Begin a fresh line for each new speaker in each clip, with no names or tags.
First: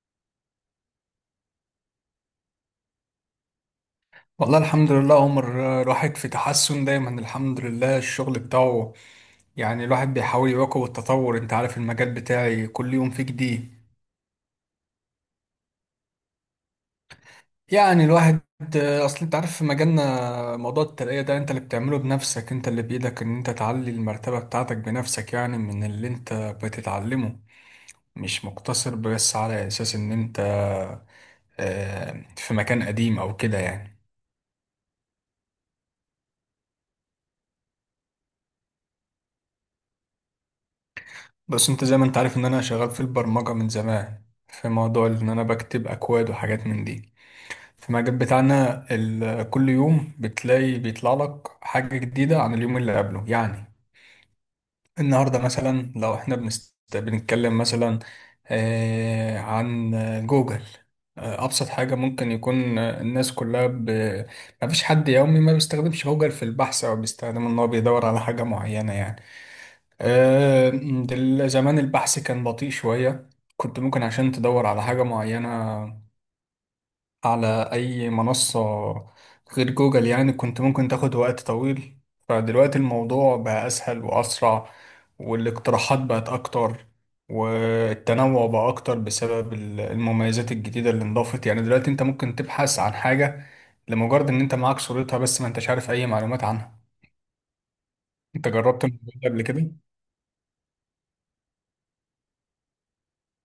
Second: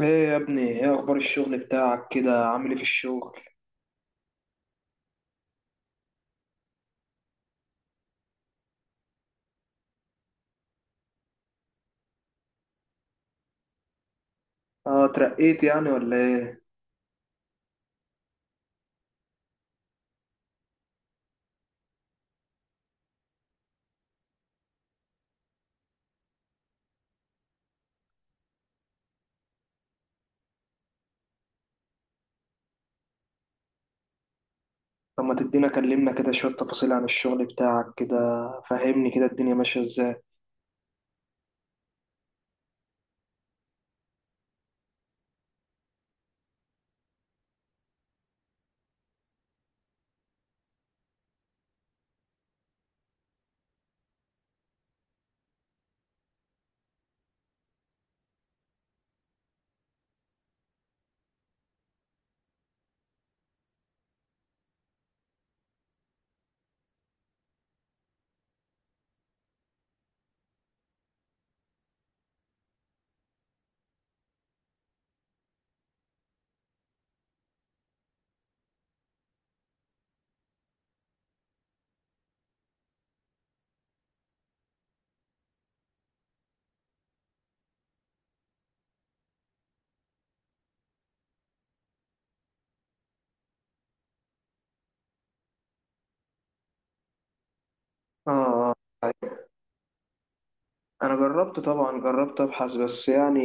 ايه يا ابني، ايه اخبار الشغل بتاعك؟ كده عامل ايه في الشغل؟
والله الحمد لله، عمر الواحد في تحسن دايما، الحمد لله. الشغل بتاعه يعني الواحد بيحاول يواكب التطور. انت عارف المجال بتاعي كل يوم فيه جديد.
اه، اترقيت يعني ولا ايه؟
يعني الواحد اصل انت عارف، في مجالنا موضوع الترقية ده انت اللي بتعمله بنفسك، انت اللي بايدك ان انت تعلي المرتبة بتاعتك بنفسك، يعني من اللي انت بتتعلمه، مش مقتصر بس على اساس ان انت في مكان قديم او كده يعني.
طب ما تدينا كلمنا كده شوية تفاصيل عن الشغل بتاعك كده. فهمني كده الدنيا ماشية ازاي.
بس انت زي ما انت عارف ان انا شغال في البرمجة من زمان، في موضوع ان انا بكتب اكواد وحاجات من دي. في المجال بتاعنا كل يوم بتلاقي بيطلع لك حاجة جديدة عن اليوم اللي قبله يعني. النهاردة مثلا لو احنا بنتكلم مثلا عن جوجل. ابسط حاجة ممكن يكون الناس كلها ما فيش حد يومي ما بيستخدمش جوجل في البحث، او بيستخدم ان هو بيدور على حاجة معينة يعني. آه، زمان البحث كان بطيء شوية، كنت ممكن عشان تدور على حاجة معينة على أي منصة غير جوجل، يعني كنت ممكن تاخد وقت طويل. فدلوقتي الموضوع بقى أسهل وأسرع، والاقتراحات بقت أكتر، والتنوع بقى أكتر بسبب المميزات الجديدة اللي انضافت. يعني دلوقتي أنت ممكن تبحث عن حاجة لمجرد إن أنت معاك صورتها بس ما أنتش عارف أي معلومات عنها. أنت
اه،
جربت الموضوع ده
آه.
قبل كده؟
انا جربت طبعا، جربت ابحث بس. يعني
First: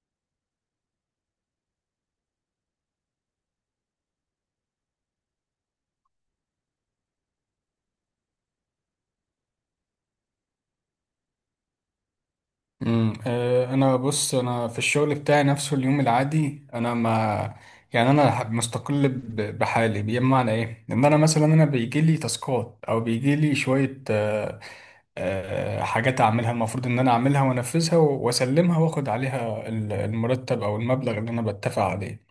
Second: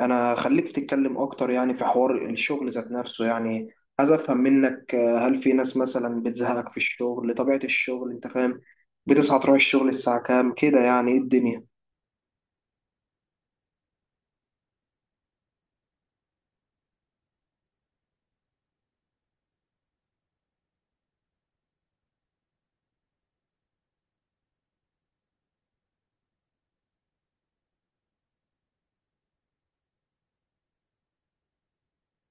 انا خليك تتكلم اكتر، يعني في حوار الشغل ذات نفسه، يعني عايز افهم منك. هل في ناس مثلا بتزهقك في الشغل؟ طبيعة الشغل، انت فاهم؟ بتصحى تروح الشغل الساعة كام كده؟ يعني ايه الدنيا؟
انا بص، انا في الشغل بتاعي نفسه، اليوم العادي انا ما يعني انا مستقل بحالي. بمعنى ايه؟ ان انا مثلا، بيجي لي تاسكات او بيجي لي شويه حاجات اعملها، المفروض ان انا اعملها وانفذها واسلمها، واخد عليها المرتب او المبلغ اللي انا بتفق عليه.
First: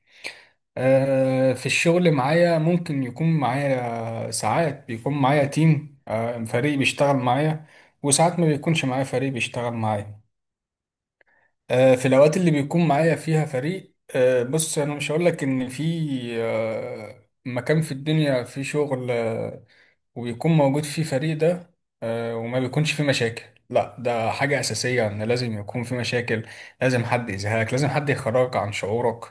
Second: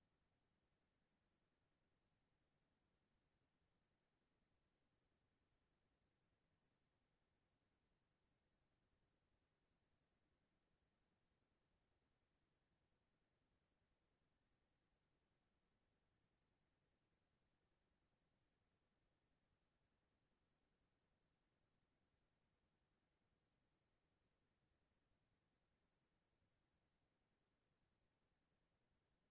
في الشغل معايا ممكن يكون معايا، ساعات بيكون معايا تيم فريق بيشتغل معايا، وساعات ما بيكونش معايا فريق بيشتغل معايا. في الأوقات اللي بيكون معايا فيها فريق، بص، أنا مش هقول لك إن في مكان في الدنيا في شغل وبيكون موجود فيه فريق ده وما بيكونش فيه مشاكل. لا، ده حاجة أساسية إن لازم يكون في مشاكل، لازم حد يزهقك، لازم حد يخرجك عن شعورك.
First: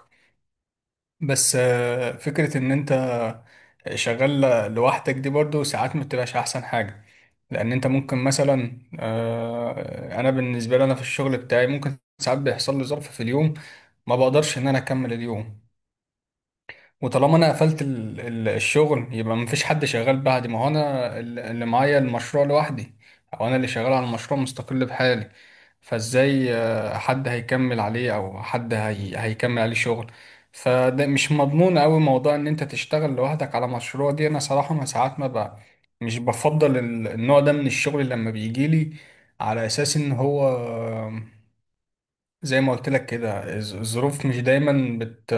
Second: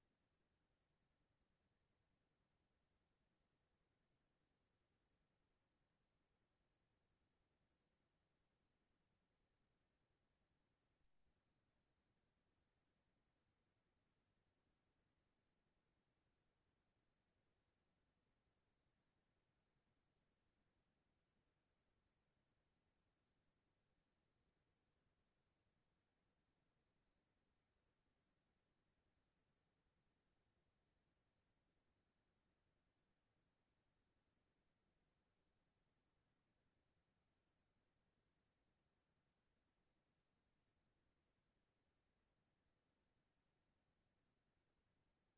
بس فكرة إن أنت شغال لوحدك دي برضو ساعات ما بتبقاش أحسن حاجة. لأن أنت ممكن مثلا، أنا بالنسبة لي، أنا في الشغل بتاعي ممكن ساعات بيحصل لي ظرف في اليوم ما بقدرش ان انا اكمل اليوم، وطالما انا قفلت الشغل يبقى مفيش حد شغال بعدي، ما هو انا اللي معايا المشروع لوحدي، او انا اللي شغال على المشروع مستقل بحالي. فازاي حد هيكمل عليه، او حد هيكمل عليه شغل؟ فده مش مضمون قوي موضوع ان انت تشتغل لوحدك على مشروع دي. انا صراحة ما ساعات ما بقى مش بفضل النوع ده من الشغل لما بيجيلي، على اساس ان هو زي ما قلت لك كده الظروف مش دايما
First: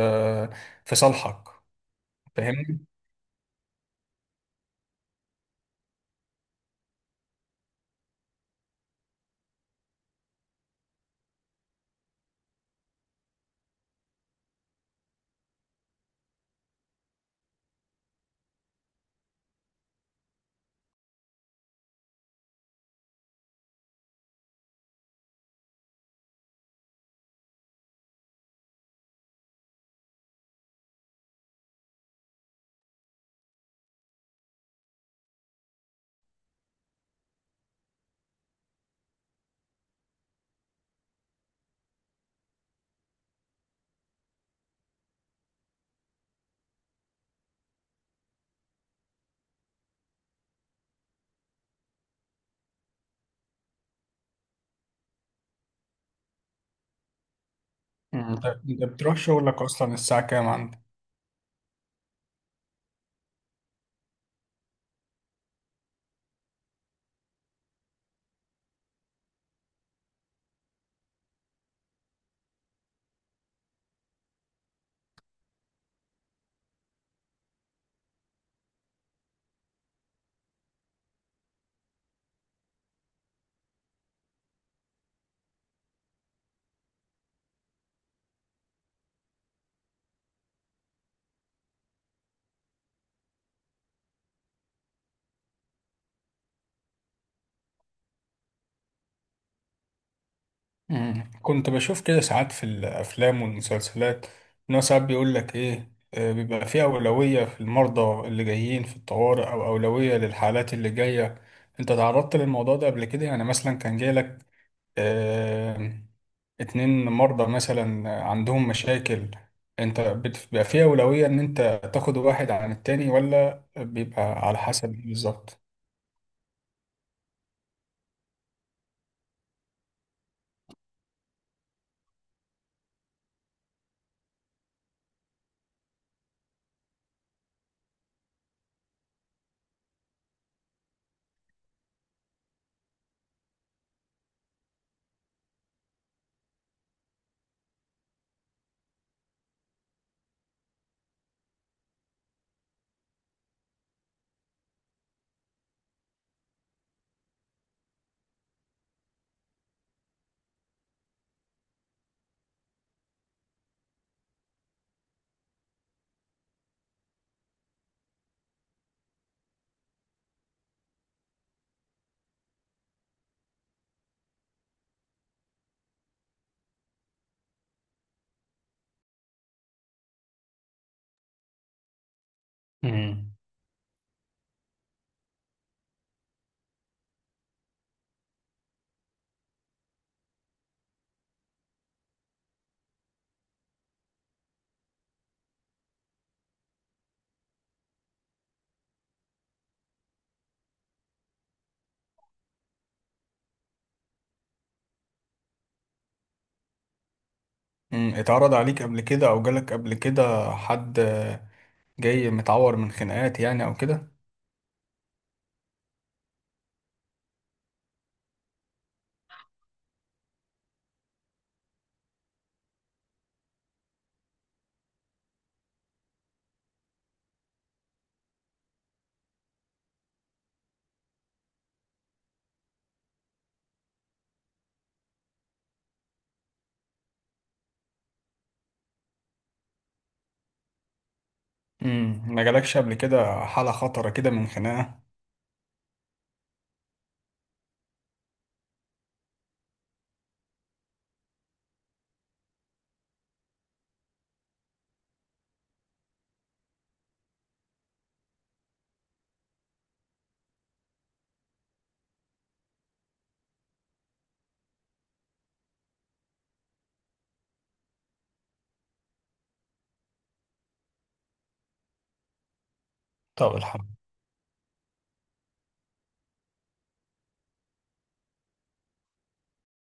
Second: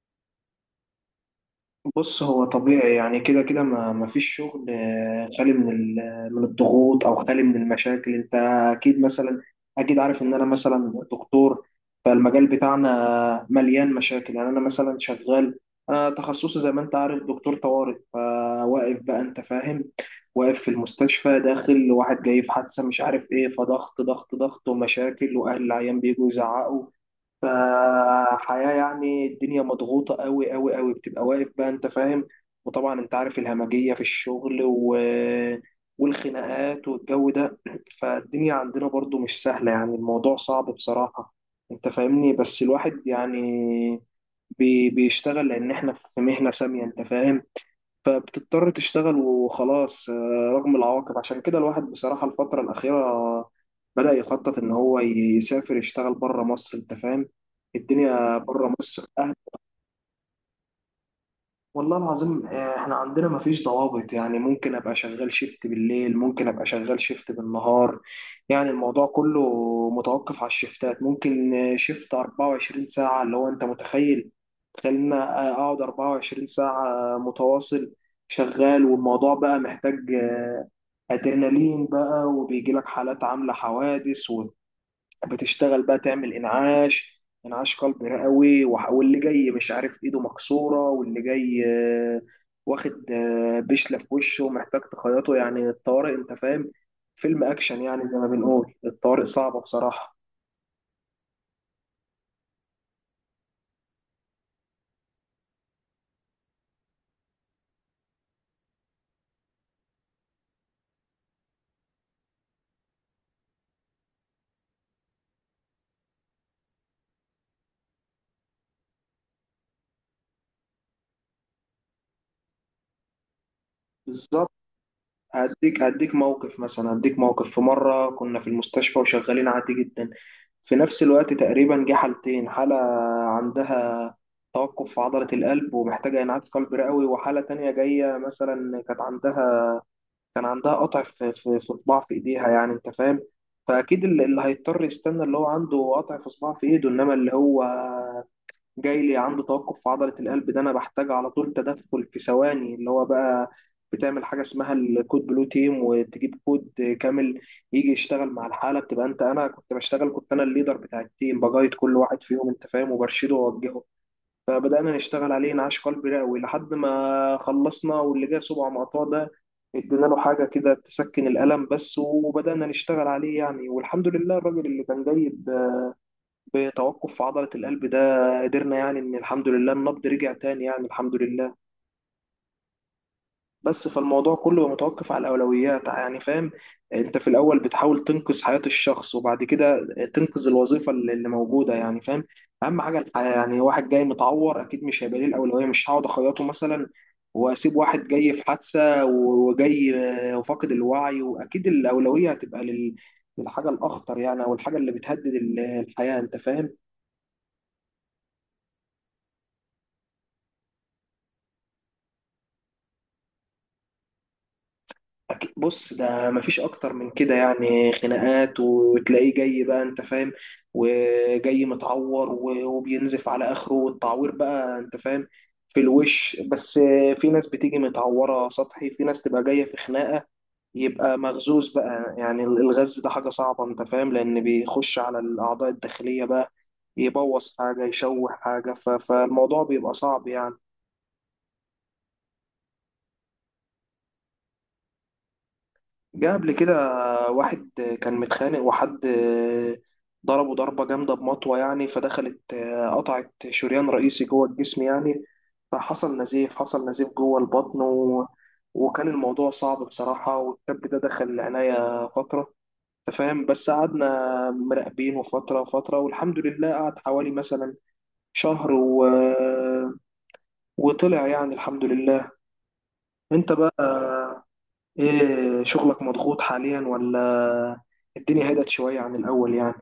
في صالحك.
بص، هو
فاهمني؟
طبيعي يعني، كده كده ما فيش شغل خالي من من الضغوط، او خالي من المشاكل، انت اكيد مثلا، اكيد عارف ان انا مثلا دكتور. فالمجال بتاعنا مليان مشاكل يعني. انا مثلا شغال، انا تخصصي زي ما انت عارف دكتور طوارئ، فواقف بقى، انت فاهم؟ واقف في المستشفى، داخل واحد جاي في حادثة مش عارف ايه، فضغط ضغط ضغط ومشاكل، واهل العيان بيجوا يزعقوا. فحياة، يعني الدنيا مضغوطة قوي قوي قوي، بتبقى واقف بقى، انت فاهم؟ وطبعا انت عارف الهمجية في الشغل والخناقات والجو ده. فالدنيا عندنا برضو مش سهلة، يعني الموضوع صعب بصراحة، انت فاهمني؟ بس الواحد يعني بيشتغل، لان احنا في مهنة سامية، انت فاهم. فبتضطر تشتغل وخلاص، رغم العواقب. عشان كده الواحد بصراحة الفترة الأخيرة بدأ يخطط إن هو يسافر يشتغل بره مصر، أنت فاهم، الدنيا
انت،
بره
انت
مصر.
بتروح شغلك اصلا الساعة كام عندك؟
والله العظيم، احنا عندنا مفيش ضوابط. يعني ممكن ابقى شغال شيفت بالليل، ممكن ابقى شغال شيفت بالنهار. يعني الموضوع كله متوقف على الشيفتات. ممكن شيفت 24 ساعة، اللي هو انت متخيل؟ تخيل ان أنا اقعد 24 ساعة متواصل شغال، والموضوع بقى محتاج آه، ادرينالين بقى. وبيجي لك حالات عاملة حوادث، بتشتغل بقى تعمل انعاش قلب رئوي، واللي جاي مش عارف ايده مكسوره، واللي جاي واخد بشله في وشه ومحتاج تخيطه. يعني الطوارئ، انت فاهم، فيلم اكشن يعني. زي ما بنقول، الطوارئ صعبه بصراحه.
كنت بشوف كده ساعات في الافلام والمسلسلات، ان هو ساعات بيقول لك ايه بيبقى في اولوية في المرضى اللي جايين في الطوارئ، او اولوية للحالات اللي جاية. انت تعرضت للموضوع ده قبل كده؟ يعني مثلا كان جاي لك آه، اتنين مرضى مثلا عندهم مشاكل، انت بيبقى فيه أولوية ان انت تاخد واحد عن التاني، ولا بيبقى
بالظبط.
على حسب؟ بالظبط.
هديك موقف مثلا، هديك موقف في مرة كنا في المستشفى وشغالين عادي جدا، في نفس الوقت تقريبا جه حالتين. حالة عندها توقف في عضلة القلب ومحتاجة إنعاش قلبي رئوي، وحالة تانية جاية مثلا كانت عندها، كان عندها قطع في صباع في إيديها، يعني أنت فاهم. فأكيد اللي هيضطر يستنى اللي هو عنده قطع في صباع في إيده، إنما اللي هو جاي لي عنده توقف في عضلة القلب ده أنا بحتاج على طول تدخل في ثواني. اللي هو بقى بتعمل حاجة اسمها الكود بلو تيم، وتجيب كود كامل يجي يشتغل مع الحالة. بتبقى أنت، أنا كنت بشتغل، كنت أنا الليدر بتاع التيم، بجايد كل واحد فيهم، أنت فاهم، وبرشده وأوجهه. فبدأنا نشتغل عليه انعاش قلبي رئوي لحد ما خلصنا. واللي جه صباع مقطوع ده ادينا له حاجة كده تسكن الألم بس، وبدأنا نشتغل عليه يعني. والحمد لله، الراجل اللي كان جاي بتوقف في عضلة القلب ده قدرنا يعني، إن الحمد لله النبض رجع تاني، يعني الحمد لله.
امم
بس فالموضوع كله متوقف على الأولويات، يعني فاهم. أنت في الأول بتحاول تنقذ حياة الشخص، وبعد كده تنقذ الوظيفة اللي موجودة، يعني فاهم. أهم حاجة الحياة. يعني واحد جاي متعور أكيد مش هيبقى ليه الأولوية، مش هقعد أخيطه مثلا وأسيب واحد جاي في حادثة وجاي وفاقد الوعي. وأكيد الأولوية هتبقى للحاجة الأخطر، يعني أو الحاجة اللي بتهدد الحياة، أنت فاهم.
اتعرض عليك قبل كده، او جالك قبل كده حد جاي متعور من خناقات يعني او كده؟
بص، ده مفيش اكتر من كده، يعني خناقات وتلاقيه جاي بقى، انت فاهم، وجاي متعور وبينزف على اخره، والتعوير بقى، انت فاهم، في الوش بس. في ناس بتيجي متعورة سطحي، في ناس تبقى جاية في خناقة يبقى مغزوز بقى، يعني الغز ده حاجة صعبة، انت فاهم، لان بيخش على الاعضاء الداخلية بقى، يبوظ حاجة، يشوه حاجة. فالموضوع بيبقى صعب يعني.
ما جالكش قبل كده حالة خطرة كده من خناقة؟
جه قبل كده واحد كان متخانق، وحد ضربه ضربة جامدة بمطوة، يعني فدخلت قطعت شريان رئيسي جوه الجسم يعني. فحصل نزيف، حصل نزيف جوه البطن، وكان الموضوع صعب بصراحة. والشاب ده دخل العناية فترة، أنت فاهم، بس قعدنا مراقبينه فترة فترة، والحمد لله قعد حوالي مثلا شهر وطلع، يعني الحمد لله. انت
طب
بقى ايه، شغلك مضغوط حاليا ولا الدنيا هدت شوية عن الأول يعني؟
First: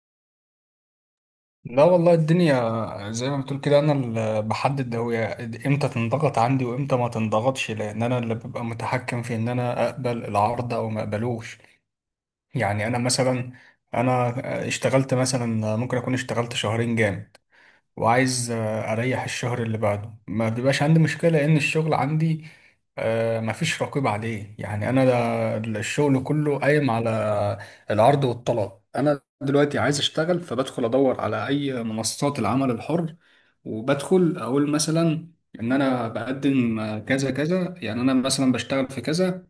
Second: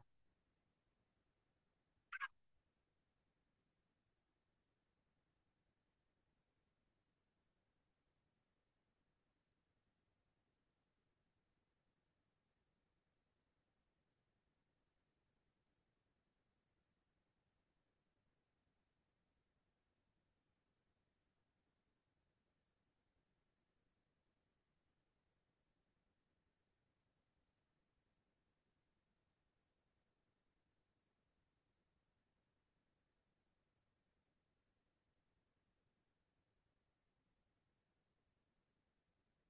لا والله، الدنيا زي ما بتقول كده، انا اللي بحدد هي امتى تنضغط عندي وامتى ما تنضغطش، لان انا اللي ببقى متحكم في ان انا اقبل العرض او ما اقبلوش. يعني انا مثلا، انا اشتغلت مثلا، ممكن اكون اشتغلت شهرين جامد، وعايز اريح الشهر اللي بعده، ما بيبقاش عندي مشكله، لان الشغل عندي مفيش رقيب عليه. يعني انا الشغل كله قايم على العرض والطلب. انا دلوقتي عايز اشتغل، فبدخل ادور على اي منصات العمل الحر، وبدخل اقول مثلا ان انا بقدم كذا كذا، يعني انا مثلا بشتغل في كذا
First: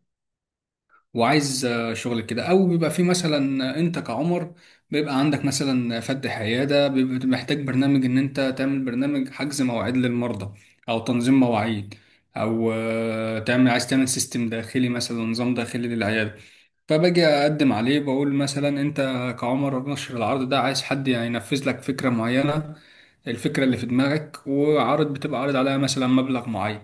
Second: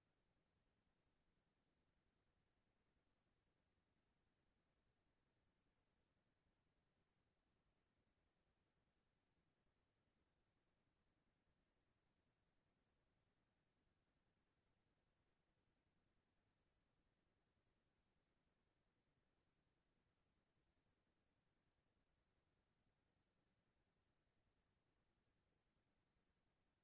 وعايز شغل كده، او بيبقى في مثلا انت كعمر بيبقى عندك مثلا فتح عياده، بيبقى محتاج برنامج ان انت تعمل برنامج حجز مواعيد للمرضى او تنظيم مواعيد، او آه، تعمل عايز تعمل سيستم داخلي مثلا، نظام داخلي للعياده. فباجي اقدم عليه، بقول مثلا انت كعمر نشر العرض ده، عايز حد هينفذ لك فكره معينه، الفكره اللي في دماغك، وعرض بتبقى عارض عليها مثلا مبلغ معين.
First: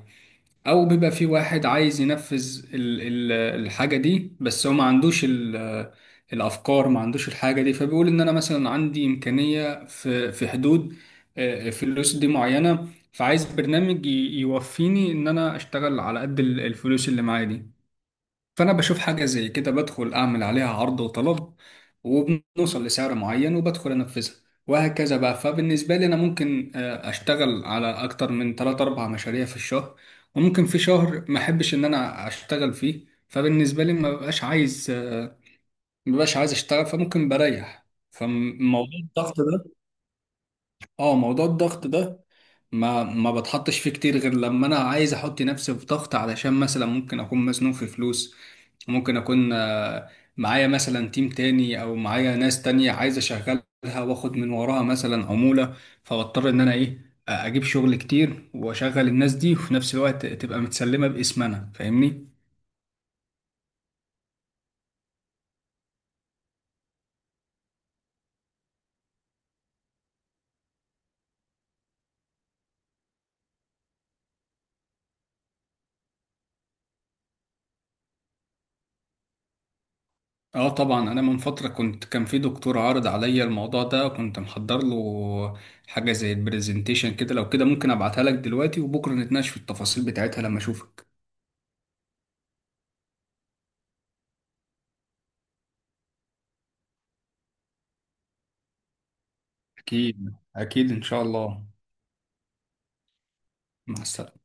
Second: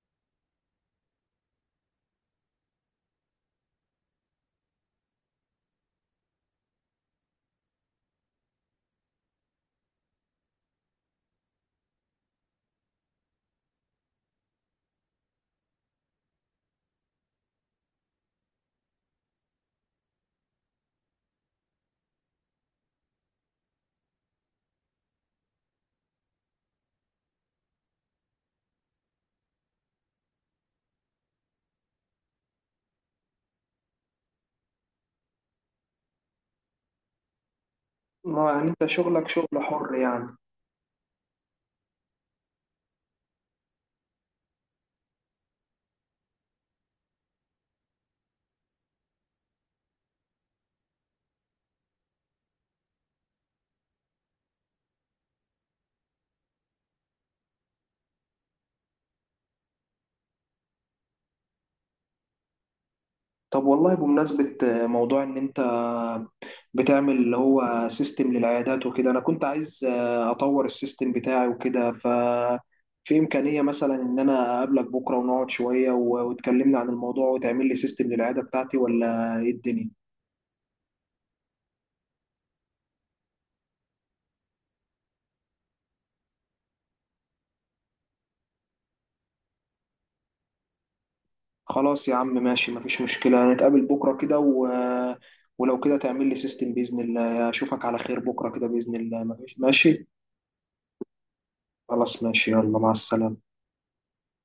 او بيبقى في واحد عايز ينفذ الحاجه دي، بس هو ما عندوش الافكار، ما عندوش الحاجه دي، فبيقول ان انا مثلا عندي امكانيه في حدود فلوس دي معينه، فعايز برنامج يوفيني ان انا اشتغل على قد الفلوس اللي معايا دي. فأنا بشوف حاجة زي كده، بدخل أعمل عليها عرض وطلب، وبنوصل لسعر معين، وبدخل أنفذها، وهكذا بقى. فبالنسبة لي أنا ممكن أشتغل على أكتر من 3 أربع مشاريع في الشهر، وممكن في شهر ما أحبش إن أنا أشتغل فيه، فبالنسبة لي ما ببقاش عايز أشتغل، فممكن بريح.
ما يعني انت
فموضوع
شغلك
الضغط
شغل
ده،
حر يعني.
اه، موضوع الضغط ده ما بتحطش فيه كتير غير لما انا عايز احط نفسي في ضغط، علشان مثلا ممكن اكون مزنوق في فلوس، ممكن اكون معايا مثلا تيم تاني او معايا ناس تانية عايز اشغلها، واخد من وراها مثلا عمولة، فبضطر ان انا ايه اجيب شغل كتير واشغل الناس دي، وفي نفس الوقت تبقى متسلمة باسم انا. فاهمني؟
طب والله، بمناسبة موضوع ان انت بتعمل اللي هو سيستم للعيادات وكده، انا كنت عايز اطور السيستم بتاعي وكده. ف في امكانية مثلا ان انا اقابلك بكرة ونقعد شوية وتكلمنا عن الموضوع وتعمل لي سيستم للعيادة بتاعتي، ولا ايه الدنيا؟
اه طبعا، انا من فترة كنت، كان في دكتور عارض عليا الموضوع ده، وكنت محضر له حاجة زي البرزنتيشن كده. لو كده ممكن ابعتها لك دلوقتي، وبكرة نتناقش في التفاصيل بتاعتها لما اشوفك.
خلاص يا عم، ماشي، مفيش مشكلة، نتقابل بكرة كده، ولو كده تعمل لي سيستم بإذن الله. أشوفك على خير بكرة كده بإذن الله، مفيش، ماشي.
اكيد اكيد، ان شاء الله.
خلاص ماشي، يلا مع السلامة.
مع السلامة.